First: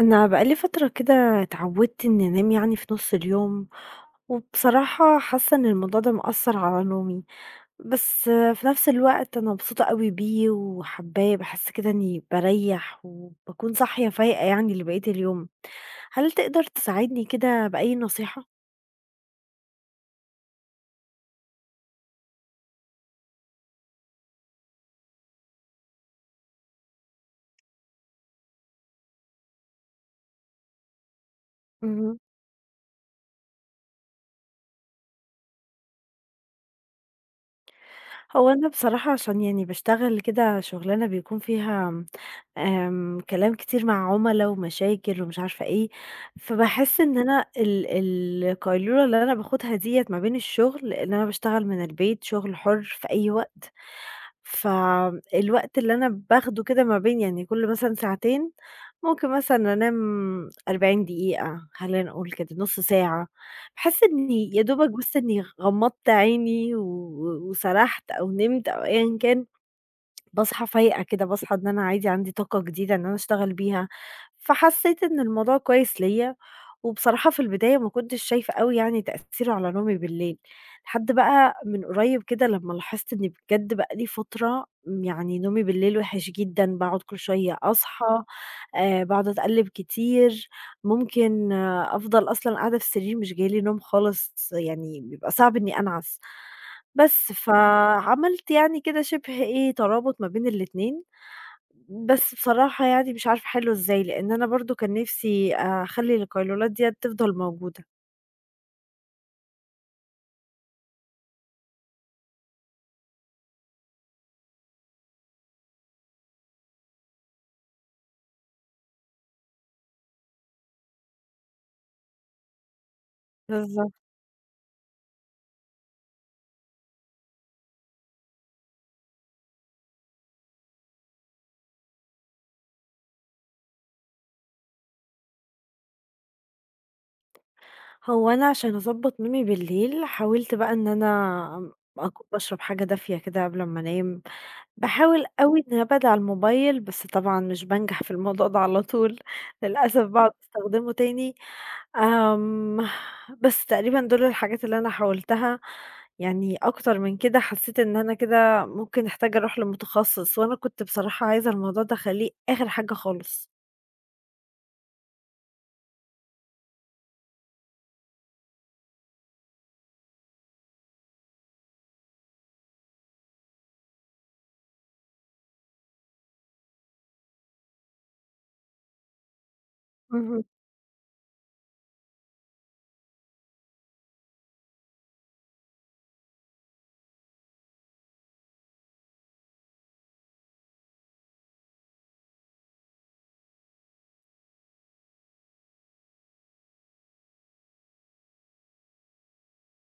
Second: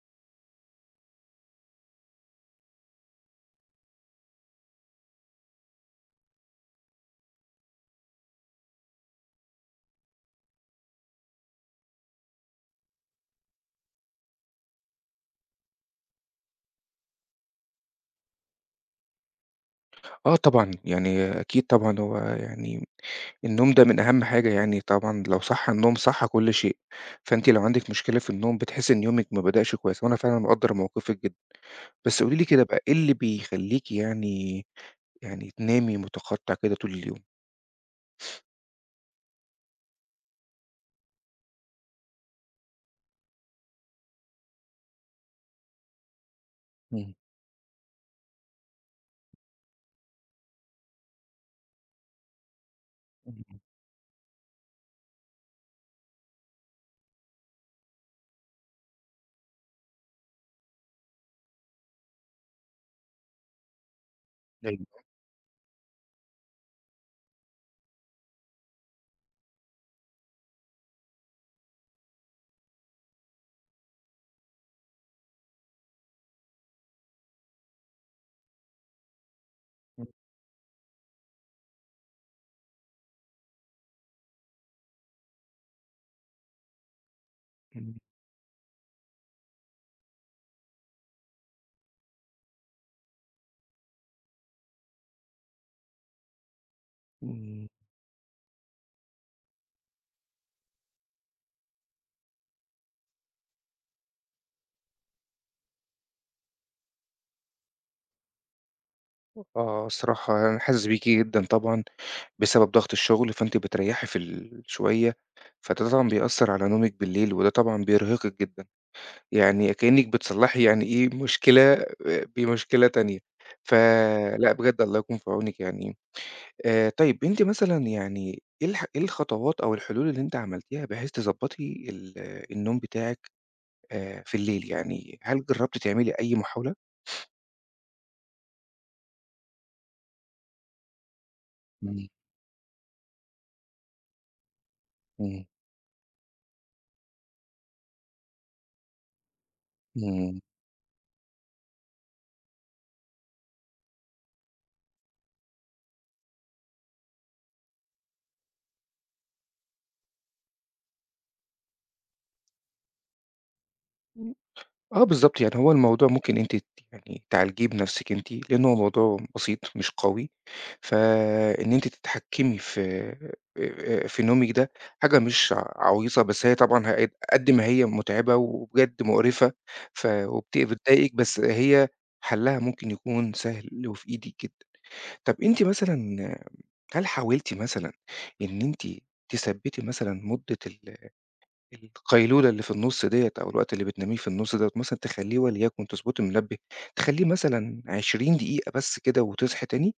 أنا بقى لي فترة كده اتعودت إني أنام يعني في نُص اليوم، وبصراحة حاسة إن الموضوع ده مأثّر على نومي، بس في نفس الوقت أنا مبسوطة أوي بيه، وحابّاه باحس كده إنّي بارَيّح وباكون صاحية فايقة يعني لبقية اليوم، هل تقدر تساعدني كده بأي نصيحة؟ آه طبعًا. يعني أكيد طبعًا، هو يعني النوم ده من أهم حاجة يعني طبعًا لو صح النوم صح كل شيء، فأنتِ لو عندِك مشكلة في النوم، بتحسي إن يومِك ما بدأش كويس، وأنا فعلًا مقدر موقفِك جدًا، اهم. بس قولي لي كده بقى، إيه اللي بيخلّيكِ يعني، يعني تنامي مُتَقطّع كده طول اليوم؟ هو أنا بصراحة عشان يعني باشتغل كده شغلانة بيكون فيها آمم كلام كتير مع عُملا، ومشاكل ومش عارفة إيه، فباحس إمم. إن أنا ال القيلولة اللي أنا باخدها ديّة ما بين الشغل لأن أنا باشتغل من البيت شغل حر في أي امم، امم. وقت، ف الوقت اللي أنا باخده كده ما بين يعني كل مثلًا ساعتين، ممكن مثلًا أنام 40 دقيقة، خلّينا نقول كده، نُص ساعة، باحس إني يا دوبك أيوه. بس إني غمضت عيني و وسرحت أو نِمت أو أيًا كان باصحى فايقة كده، باصحى إن أنا عادي عندي طاقة جديدة إن أنا أشتغل بيها، فحسيت إن الموضوع كويس ليَّ، وبصراحة في البداية ما كنتش شايفة أوي يعني تأثير على نومي امم. بالليل لحد بَقى من قُريب كده لمّا لاحظت إني بجد بقى لى فترة، يعني نومي بالليل وحش جدًا باقعد كل شوية امم أصحى آآ باقعد أتقلِّب كتير ممكن أفضل أصلًا قاعدة في السرير مش جاي لي نوم خالص، يعني بيبقى صعب إني أنعس. بس، امم. فعملت يعني كده شِبه إيه ترابط ما بين الإتنين، بس بصراحة يعني مش عارفة أحِلُّه إزاي، لأن أنا برضه كان نفسي أخَلّي القيلولات ديّة تفضل موجودة. آه، الصراحة أنا حاسِس بيكِ جدًا طبعًا بسبب ضغط الشُغل، فأنتِ بتريّحي في الشوية، فده طبعًا بيأثّر على نومِك بالليل وده طبعًا بيرهقِك جدًا. يعني كإنِّك بتصلّحي يعني إيه، مشكلة آآ بمشكلة تانية، بالضبط. فلأ بجد الله يكون في عونِك يعني. آآ طيب، أنتِ مثلًا يعني إيه الح إيه الخطوات أو الحلول اللي أنتِ عملتيها بحيث تضبّطي ال النوم بتاعِك آآ في الليل؟ يعني هل جرّبتِ تعملي أي محاولة؟ هو أنا علشان أضبَّط نومي بالليل، حاولت بقى إن أنا ام إمم. أك باشرب حاجة دافية كده قبل أمّا أنام. باحاول إمم. أوي إن أبعد عن الموبايل، بس طبعًا مش بانجح في الموضوع ده على طول، للأسف باقعُد إمم. استخدمه تاني آمم بس تقريبًا دُول الحاجات اللي أنا حاولتها يعني أكتر من كده حسّيت إن أنا كده ممكن أحتاج أروح لمُتخصّص وأنا كنت بصراحة عايزة الموضوع ده أخلّيه آخِر حاجة خالص. آه بالضبط. يعني هو الموضوع ممكن أنتِ ت يعني تعالجيه بنَفْسِك أنتِ، لإن هو موضوع بسيط مش قوي. فإن أنتِ تتحكّمي في آآ في نومِك ده حاجة مش ع عَويصة، بس هي طبعًا ه قد قد ما هي مُتعبة وبجد مُقرِفَة ف اهم. وبت بتضايقِك، بس هي حلّها ممكن يكون سهل وفي إيدِك جدًا. طَب أنتِ مثلًا هل حاولتِ مثلًا إن أنتِ تثبّتي مثلًا مُدّة ال القيلولة اللي في النُص ديّة أو الوقت اللي بتناميه في النُص دوّة مثلًا تخلّيه وليَكُن تضبُطي المنبه تخلّيه مثلًا 20 دقيقة بس كده وتصحي تاني؟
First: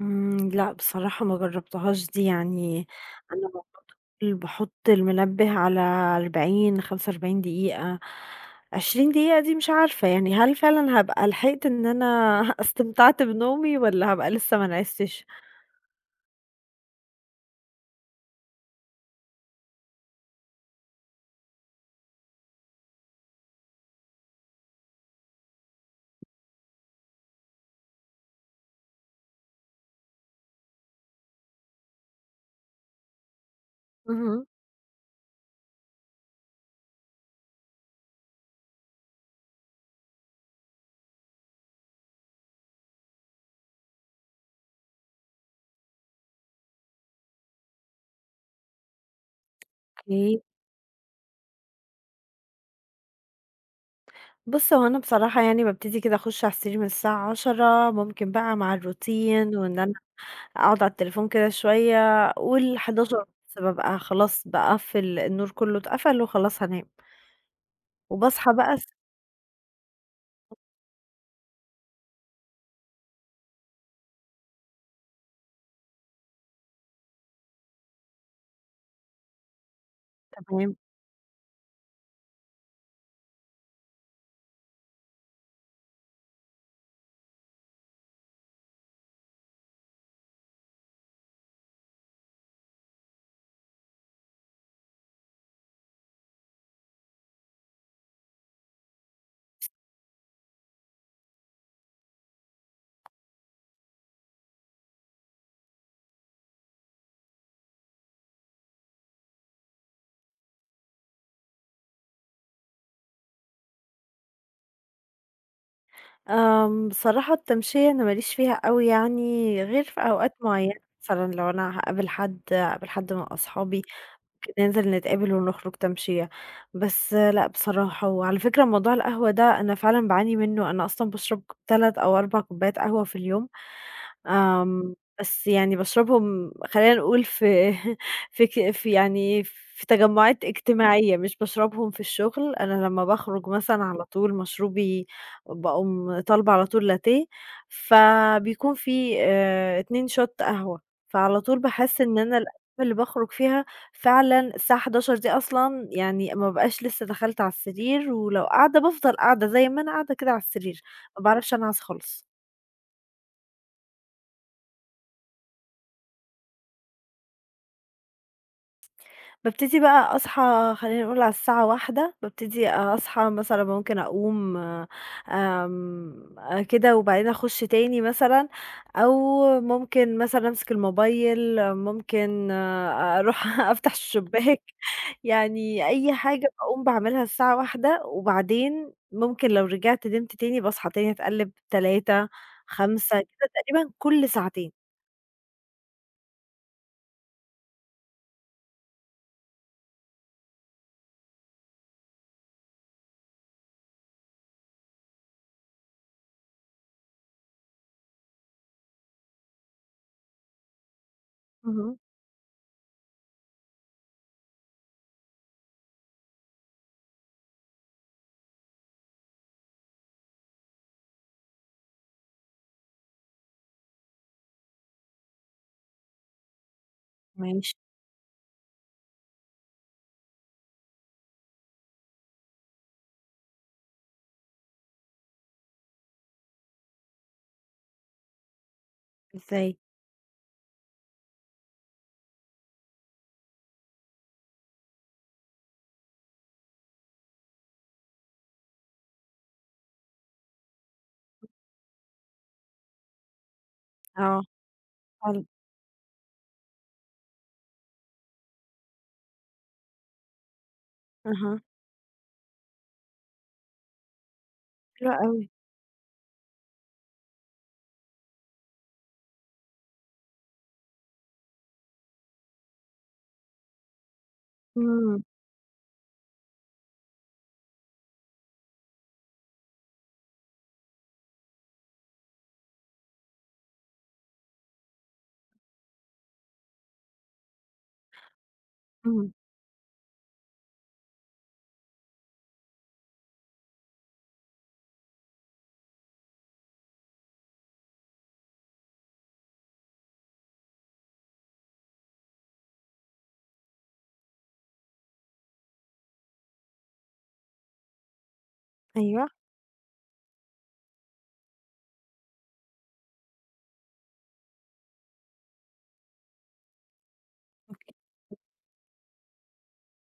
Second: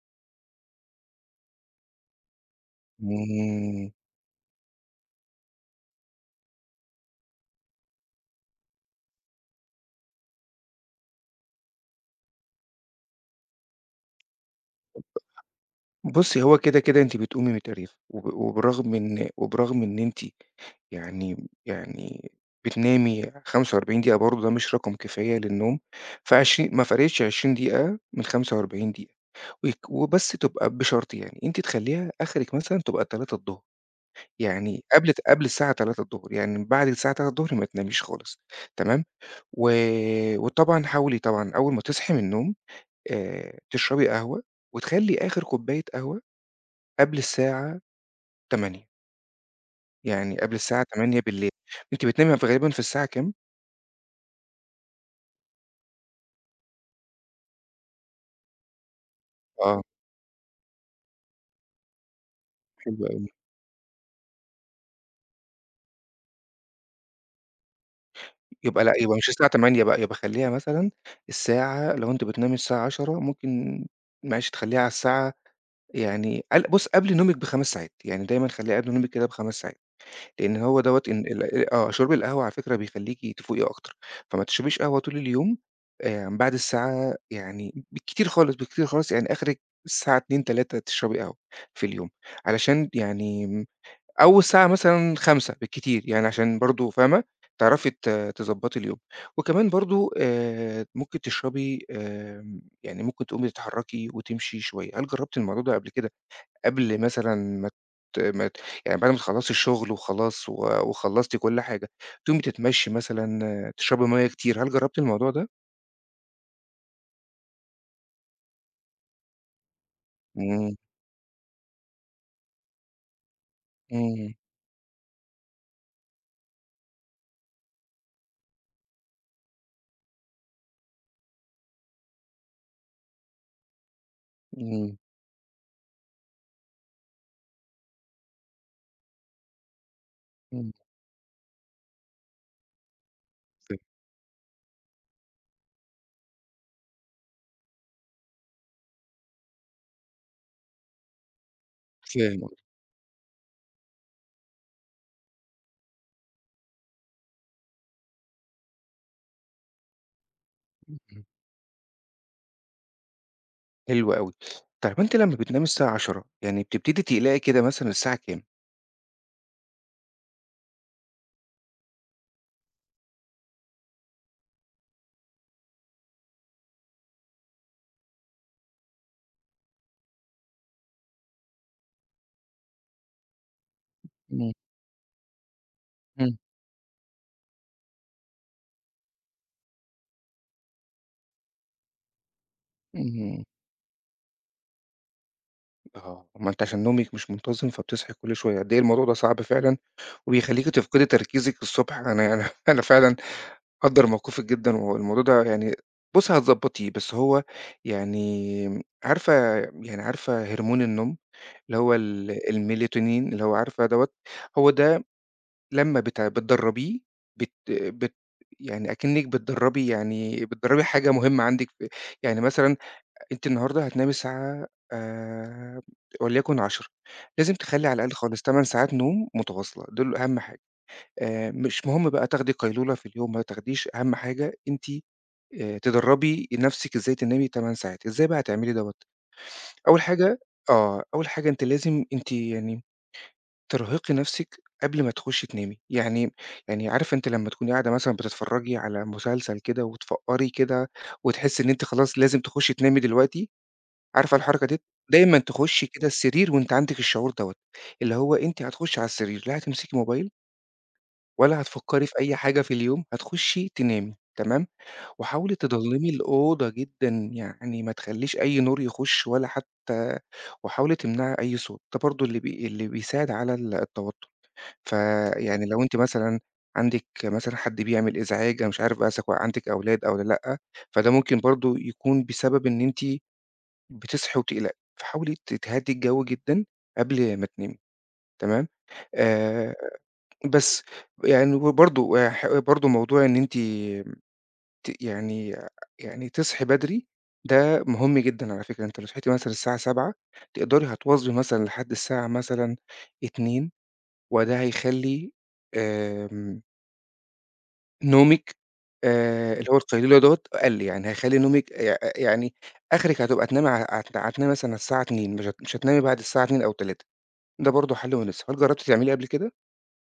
إمم، لأ بصراحة ما جربتهاش دي يعني أنا [unintelligible] امم. باحط المنبه على 40، 45 دقيقة، 20 دقيقة دي مش عارفة يعني، هل فعلًا هابقى لحقت إن أنا استمتَعت بنومي والّا هابقى لسه ما نعستش؟ [unintelligible] بصّي هو كده كده أنتِ بتقومي متقريفة وب وبرغم إن وبرغم إن أنتِ يعني يعني بتنامي 45 دقيقة برضه ده مش رقم كفاية للنوم، فعشر ما فرقتش 20 دقيقة من 45 دقيقة، ويك وبس تُبقى بشرط يعني، أنتِ تخلّيها آخرِك مثلًا تُبقى 15:00، اهم. يعني قبل قبل الساعة 15:00، يعني من بعد الساعة 15:00 ما تناميش خالص، تمام، و وطبعًا حاولي طبعًا أول ما تصحي من النوم، آآ، تشربي قهوة، وتخلّي آخر كوباية قهوة قبل الساعة 20:00 يعني Okay. قبل الساعة 20:00، أنتِ بتنامي في غالبًا في الساعة كام؟ بُص هو أنا بصراحة يعني بابتدي كده أخش على السرير من الساعة 22:00 ممكن بقى مع الRoutine وإن آه. أنا أقعد على التليفون كده شوية، قُل حلو حداشر أوي. ونُص بابقى خلاص باقفِّل النور كله، اتقفَل وخلاص هانام. وباصحى بقى يبقى الس لأ يبقى مش الساعة 20:00 بقى، يبقى خلّيها مثلًا الساعة لو أنتِ بتنامي الساعة 22:00 ممكن معلش تخلّيها على الساعة يعني قل بُص قبل نومِك ب5 ساعات، يعني دايمًا خلّيها قبل نومِك كده ب5 ساعات، لإن تمام. هو دوّة إن ال آه، شرب القهوة على فكرة بيخليكِ تفوقي أكتر، فما تشربيش قهوة طول اليوم، آمم، بعد الساعة يعني بالكتير خالص، بالكتير خالص يعني آخرك الساعة 14:00 15:00 تشربي قهوة في اليوم، علشان يعني أو الساعة مثلًا 17:00 بالكتير يعني علشان برضه فاهمة، تعرفي ت تضبطي اليوم، وكمان برضه، آآ، ممكن تشربي، آمم، يعني ممكن تقومي تتحركي وتمشي شوية. هل جربتِ الموضوع ده قبل كده، قبل مثلًا ما ت ما ت يعني بعد ما تخلصي الشغل وخلاص و وخلصتِ كل حاجة، تقومي تتمشي مثلًا، تشربي مَيَّة كتير، هل جربتِ الموضوع ده؟ آمم بصراحة التمشية أنا ما ليش فيها أوي يعني غير في أوقات معينة إمم. مثلًا لو أنا هاقابل حد، هاقابل حد من أصحابي امم. ك ننزل نتقابل ونخرج تمشية، بس لأ بصراحة، وعلى فكرة موضوع القهوة ده، أنا فعلًا باعاني منه، أنا أصلًا باشرب ك 3 أو 4 كوبّايات قهوة في اليوم، آمم إمم. بس يعني باشربهم خلّينا نقول في في ك في يعني في تجمُعات إمم. اجتماعية، مش باشربهم في الشغل، أنا لمّا باخرج [unintelligible] مثلًا على طول مشروبي باقوم طالبة على طول لاتيه، فبيكون في آآ اتنين Shot قهوة فعلى طول باحس إن أنا فاهم آه. الأيّام اللي باخرج فيها فعلًا الساعة 23:00 دي أصلًا يعني ما ابقاش لسّه دَخلت علي السرير، ولو قاعدة بافضل قاعدة زي ما أنا قاعدة كده علي السرير، اهم. ما باعرفش أنعَس خالص. حلو أوي طيب أنتِ لمّا بتنامي الساعة 22:00 يعني بتبتدي تقلقي كده مثلًا الساعة كام؟ بابتدي بقى أصحى خلّينا نقول على الساعة 01:00 بابتدي أصحى مثلًا، ممكن أقوم آمم أ كده وبعدين أخُش تاني مثلًا، أو ممكن مثلًا أمسك الموبايل، ممكن أروح أفتح إمم. الشُباك، يعني أي إمم. حاجة باقوم باعملها الساعة 01:00 وبعدين، ممكن لو رجعت نمت تاني، باصحى تاني اتقلِّب 03:00 05:00 اهم. كده تقريبًا كلّ ساعتين. آه، ما أنتِ عشان نومِك مش منتظم فبتصحي كل شوية. قد إيه الموضوع ده صعب فعلًا وبيخلّيكِ تفقدي تركيزِك الصبح، أنا يعني أنا فعلًا مقدّر موقفِك جدًا والموضوع ده يعني بُصّي هتضبّطيه، بس هو يعني عارفة يعني عارفة هرمون النوم اللي هو اهم. ال الميلاتونين اللي هو عارفة دوّة؟ هو ده لمّا بتع بتدرّبيه، بت بت يعني أكنِّك بتدرّبي يعني بتدرّبي حاجة مهمة عندِك في يعني مثلًا أنتِ النهاردة هتنامي الساعة آمم وليَكُن 22:00، لازم ماشي. تخلّي على الأقل خالص 8 ساعات نوم متواصلة دول أهَم حاجة. آآ مش مهم بقى تاخدي قيلولة في اليوم ما تاخديش، أهَم حاجة أنتِ آآ تدرّبي نَفْسِك إزاي تنامي 8 ساعات. إزاي بقى هتعملي دوّة؟ إزاي؟ أول حاجة آه. أول حاجة أنتِ لازم أنتِ يعني ترهقي نَفْسِك قبل ما تخُشّي تنامي. يعني يعني عارفة أنتِ لمّا تكوني قاعده مثلًا بتتفرّجي على مسلسل كده وتفقّري كده وتحسّي إن أنتِ خلاص لازم تخُشّي تنامي؟ دلوقتي عارفة آه. الحركة ديّة؟ دايمًا حلو. تخُشّي كده السرير وأنتِ عندِك الشعور دوّة، اللي هو أنتِ هتخُشّي على السرير لا هتمسكي موبايل ولا أها. هتفكري في أي حاجة في اليوم هتخشّي تنامي، تمام، حلو أوي. وحاولي تضلّمي الأوضة جدًا، يعني ما تخلّيش أي نور يخُش ولا حتّى وحاولي تمنعي أي صوت، ده برضو اللي بي اللي بيساعد على التوتّر، امم. فيعني لو أنتِ مثلًا عندِك مثلًا حد بيعمل إزعاج أنا مش عارف بقى إذا عندِك أولاد أو ل لأ، فده ممكن برضو يكون بسبب إن أنتِ بتصحي وبتقلقي، فحاولي ت تهدّي الجو جدًا قبل ما تنامي، تمام، امم. آآ، بس، يعني ب برضو ويح برضو موضوع إن أنتِ ت يعني يعني تصحي بدري، ده مُهم جدًا على فكرة، أنتِ لو صحيتِ مثلًا الساعة 07:00 تقدري هتواظبي مثلًا لحد الساعة مثلًا 02:00، وده هيخلّي آمم نومِك، أيوه. آآ، اللي هو القيلُولة دوّة أقل، يعني هيخلّي نومِك يأ ي يعني آخرِك هتبقى تنامي ع عت هتنامي مثلًا على الساعة 02:00 مش هت مش هتنامي بعد الساعة 02:00 أو 03:00 ده برضو حل [unintelligible] مناسب، هل جربتِ تعمليه قبل كده؟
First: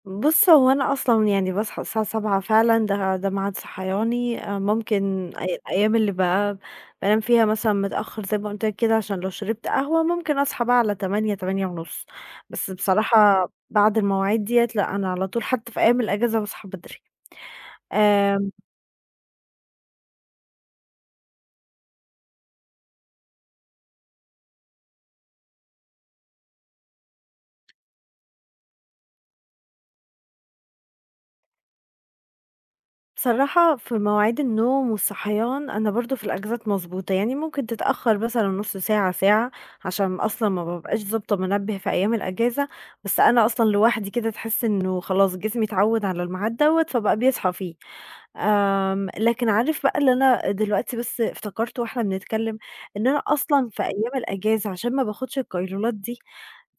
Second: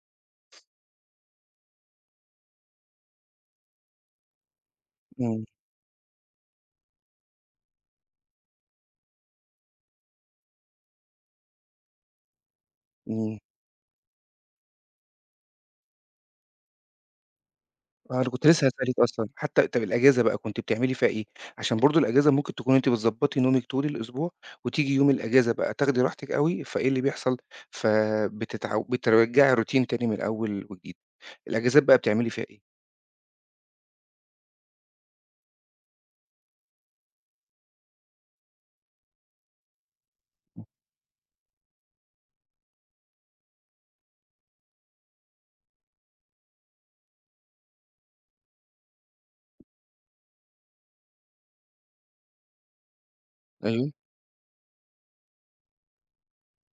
بُصّ هو أنا أصلًا يعني باصحى الساعة 07:00 فعلًا ده ده ميعاد صحياني، آآ، مُمكن امم. أي أيّام اللي بقى بانام فيها مثلًا متأخّر زي ما قُلت لك كده عشان لو شربت قهوة مُمكن أصحى بقى على 08:00 08:30 بس امم. بصراحة بعد المواعيد ديّة لأ، أنا على طول حتّى في أيّام الأجازة باصحى بدري، آه أنا كنت آمم لسه هاسألِك أصلًا حتّى طب الأجازة بقى كنتِ بتعملي فيها إيه، عشان برضو الأجازة مُمكن تكوني أنتِ بتضبّطي نومِك طول الأسبوع، وتيجي يوم الأجازة بقى تاخدي راحتِك أوي فإيه اللي بيحصل، فَبتتعو بترجّعي الroutine تاني من الأول وجديد، الأجازات بقى بتعملي فيها إيه؟ بصراحة في مواعيد النوم والصحيان أنا برضو في الأجازات مضبوطة، يعني مُمكن تتأخر مثلًا نُص ساعة، ساعة عشان أصلًا ما بابقاش ضابطة منبه في أيام الأجازة، بس أنا أصلًا لوحدي كده تحس إنه خلاص جسمي اتعوّد على الميعاد دوّة فبقى بيصحى فيه، آمم، لكن عارف بقى اللي أنا دلوقتي بس افتكرته واحنا بنتكلم إن أنا أصلًا في أيوه أيام الأجازة عشان ما باخدش القيلولات دي،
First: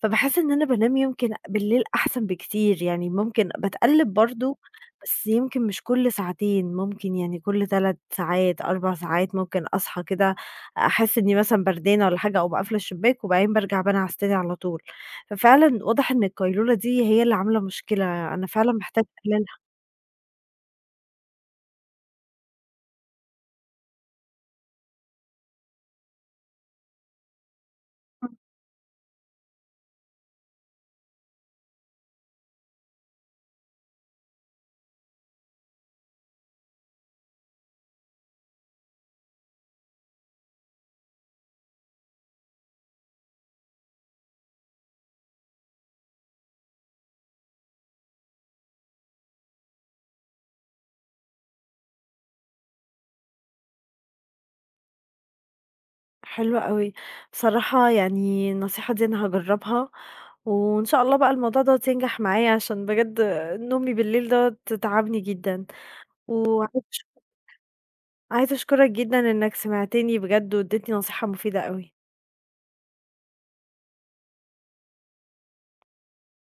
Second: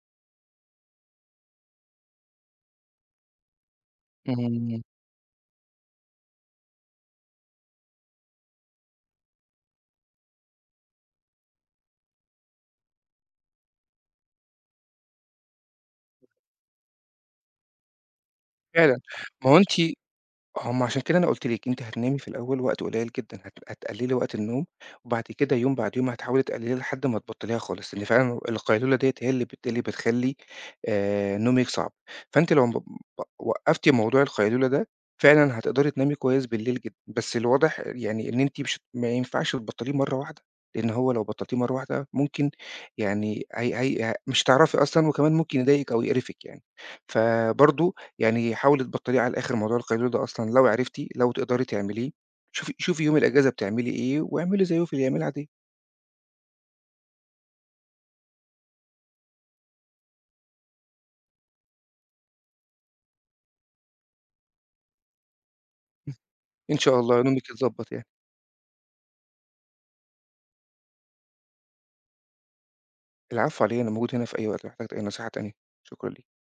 فباحس إن أنا بانام يمكن بالليل أحسن بكتير، يعني مُمكن باتقلّب برضو اهم. بس يمكن مش كُلّ ساعتين، مُمكن يعني كُلّ 3 ساعات 4 ساعات مُمكن أصحى كده أحس إني مثلًا بردانة والّا حاجة، أقوم قافلة الشباك وبعدين بارجع بانعس تاني على طول، ففعلًا واضح إن القيلولة دي هي اللي عاملة مشكلة، أنا فعلًا فعلًا، محتاجة ما هو أقللها. أنتِ هُم عشان كده أنا قُلت لِك أنتِ هتنامي في الأول وقت قليّل جدًا، هت هتقللي وقت النوم وبعد كده يوم بعد يوم هتحاولي تقلليها لحد ما تبطليها خالص، لأن فعلًا إمم. ال القيلولة ديّة هي اللي بت اللي بتخلّي آآ، نومِك صعب، فأنتِ لو مب وق وقّفتِ موضوع القيلولة ده فعلًا هتقدري تنامي كويس بالليل جدًا، بس الواضح يعني إن أنتِ مش ما ينفعش تبطليه مَرّة واحدة، لأن هو لو بطلتيه مَرّة واحدة مُمكن يعني هي هي آآ، مش هتعرفي أصلًا وكمان مُمكن يضايقِك أو يقرفِك يعني، فبرضو يعني حاولي تبطليه على الآخر موضوع القيلولة ده أصلًا لو عرفتِ لو تقدري تعمليه، شوفي شوفي يوم الأجازة بتعملي إيه واعملي زيه في الأيام العادية. حلو أوي، صراحة يعني النصيحة دي أنا هاجربها وإن شاء الله بقى الموضوع دوّة ينجح معايا عشان بجد نومي بالليل دوّة تعبني جدًا [unintelligible] و إن شاء [unintelligible] الله نومِك يتضبّط يعني. عايزة أشكرك جدًا إنك سمعتني بجد واديتني نصيحة مفيدة أوي. العفو على إيه أنا موجود هنا في أي وقت لو احتجتِ أي نصيحة تانية، شكرًا ليكِ